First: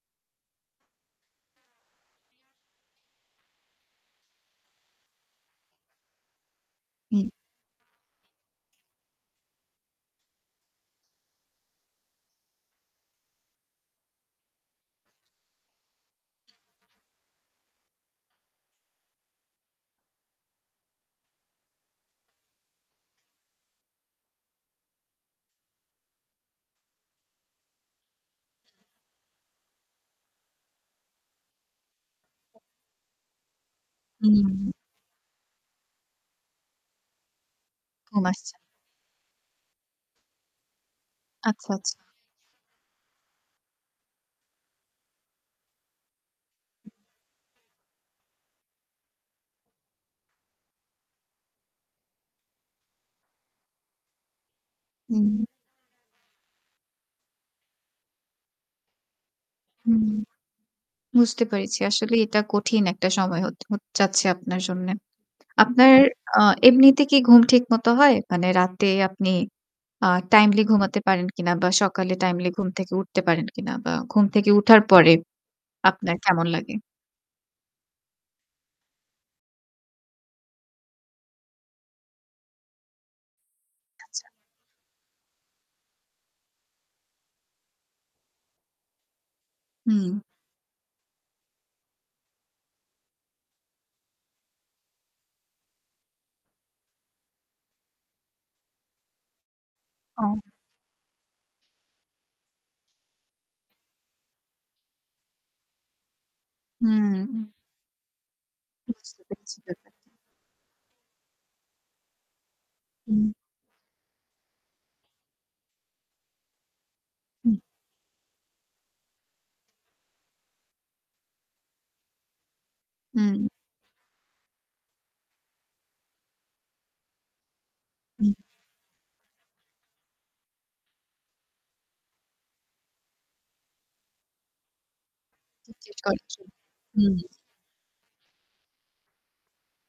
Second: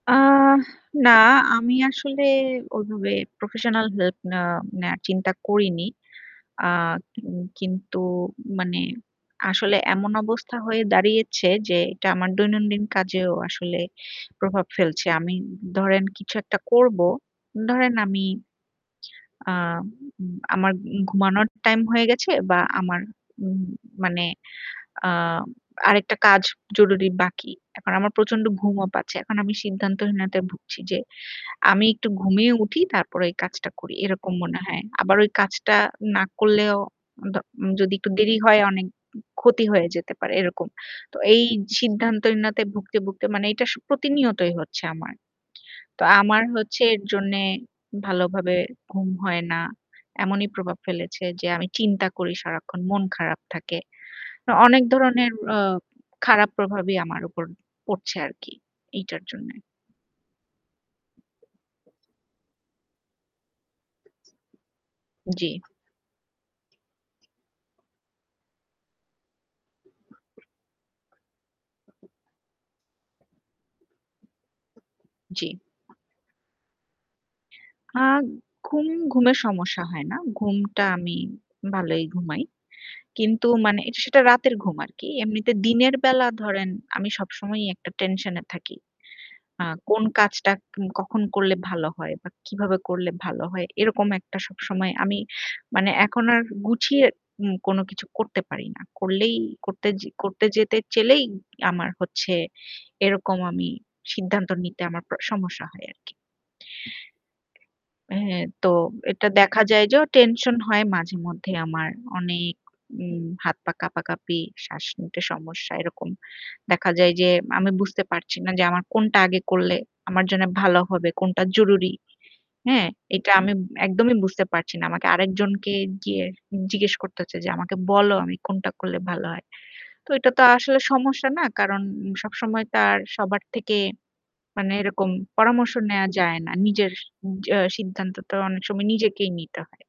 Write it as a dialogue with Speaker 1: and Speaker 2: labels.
Speaker 1: আহ না আমি আসলে ওইভাবে প্রফেশনাল হেল্প নেওয়া নেওয়ার চিন্তা করিনি। আ কিন
Speaker 2: উম
Speaker 1: কিন্তু মানে আসলে এমন অবস্থা হয়ে দাঁড়িয়েছে যে এটা আমার দৈনন্দিন কাজেও আসলে প্রভাব ফেলছে। আমি ধরেন কিছু একটা করব, ধরেন আমি আ উম আমার ঘুমানোর টাইম হয়ে গেছে বা আমার উম মানে আ আরেকটা কাজ জরুরি বাকি। এখন আমার প্রচন্ড ঘুমও পাচ্ছে। এখন আমি সিদ্ধান্তহীনতায় ভুগছি যে আমি একটু ঘুমিয়ে উঠি তারপর এই কাজটা করি। এরকম মনে
Speaker 2: উম
Speaker 1: হয়। আবার ওই কাজটা না করলেও দ যদি একটু
Speaker 2: ঘুম
Speaker 1: দেরি
Speaker 2: আসছে।
Speaker 1: হয় অনেক ক্ষতি হয়ে যেতে পারে এরকম। তো এই
Speaker 2: আচ্ছা, আচ্ছা।
Speaker 1: সিদ্ধান্তহীনতায় ভুগতে, ভুগতে, মানে এইটা স প্রতিনিয়তই হচ্ছে আমার। তো আমার হচ্ছে এর জন্যে ভালো ভাবে ঘুম হয় না। এমনই প্রভাব ফেলেছে যে আমি চিন্তা করি সারাক্ষণ মন খারাপ থাকে। তো অনেক ধরনের
Speaker 2: হুম।
Speaker 1: আ খারাপ প্রভাবই আমার উপর পড়ছে আরকি। এইটার জন্যে।
Speaker 2: হুম বুঝতে পেরেছি। আসলে এইটা কঠিন একটা সময় হত হত যাচ্ছে আপনার জন্যে।
Speaker 1: জ্বি।
Speaker 2: আপনার আ এমনিতে কি ঘুম ঠিক মত হয়? মানে রাতে আপনি আ টাইমলি ঘুমাতে পারেন কিনা বা সকালে টাইমলি ঘুম থেকে উঠতে পারেন কিনা বা ঘুম থেকে উঠার পরে
Speaker 1: জ্বী।
Speaker 2: আপনার কেমন লাগে?
Speaker 1: আ ঘুম, ঘুমের সমস্যা হয় না। ঘুমটা আমি ভালোই ঘুমাই। কিন্তু মানে সেটা
Speaker 2: আচ্ছা।
Speaker 1: রাতের ঘুম আরকি। এমনিতে দিনের বেলা ধরেন আমি সবসময়ই একটা টেনশন এ থাকি। আ কোন
Speaker 2: হুম।
Speaker 1: কাজটা উম কখন করলে ভালো হয় বা কিভাবে করলে ভালো হয়। এরকম একটা সবসময় আমি মানে এখন আর গুছিয়ে উম কোন কিছু করতে পারি না। করলেই করতে যে
Speaker 2: ও।
Speaker 1: করতে যেতে চাইলেই আমার হচ্ছে এরকম আমি সিদ্ধান্ত নিতে আমার প সমস্যা হয় আরকি।
Speaker 2: উম
Speaker 1: অ্যা হ্যা তো
Speaker 2: বুঝতে
Speaker 1: এটা
Speaker 2: পেরেছি
Speaker 1: দেখা যায়
Speaker 2: ব্যাপারটা।
Speaker 1: যে ও টেনশন হয় মাঝে মধ্যে আমার অনেক উম
Speaker 2: হুম।
Speaker 1: হাত, পা কাঁপাকাঁপি শ্বাস নিতে সমস্যা এরকম দেখা যায় যে,
Speaker 2: হু।
Speaker 1: আমি বুঝতে পারছি না যে আমার কোনটা আগে করলে আমার জন্য ভালো হবে, কোনটা জরুরি। হ্যাঁ, এটা
Speaker 2: হুম।
Speaker 1: আমি একদমই বুঝতে পারছি না। আমাকে আরেকজনকে গিয়ে জিজ্ঞেস করতে হচ্ছে যে, "আমাকে বলো
Speaker 2: হু।
Speaker 1: আমি কোনটা করলে ভালো হয়?" তো এটা তো আসলে সমস্যা না। কারণ সবসময় তার সবার থেকে মানে এরকম পরামর্শ নেয়া যায়
Speaker 2: [unintelligible]
Speaker 1: না। নিজের
Speaker 2: হুম।
Speaker 1: উম জ্যা সিদ্ধান্ত তো অনেক সময় নিজেকেই নিতে হয়।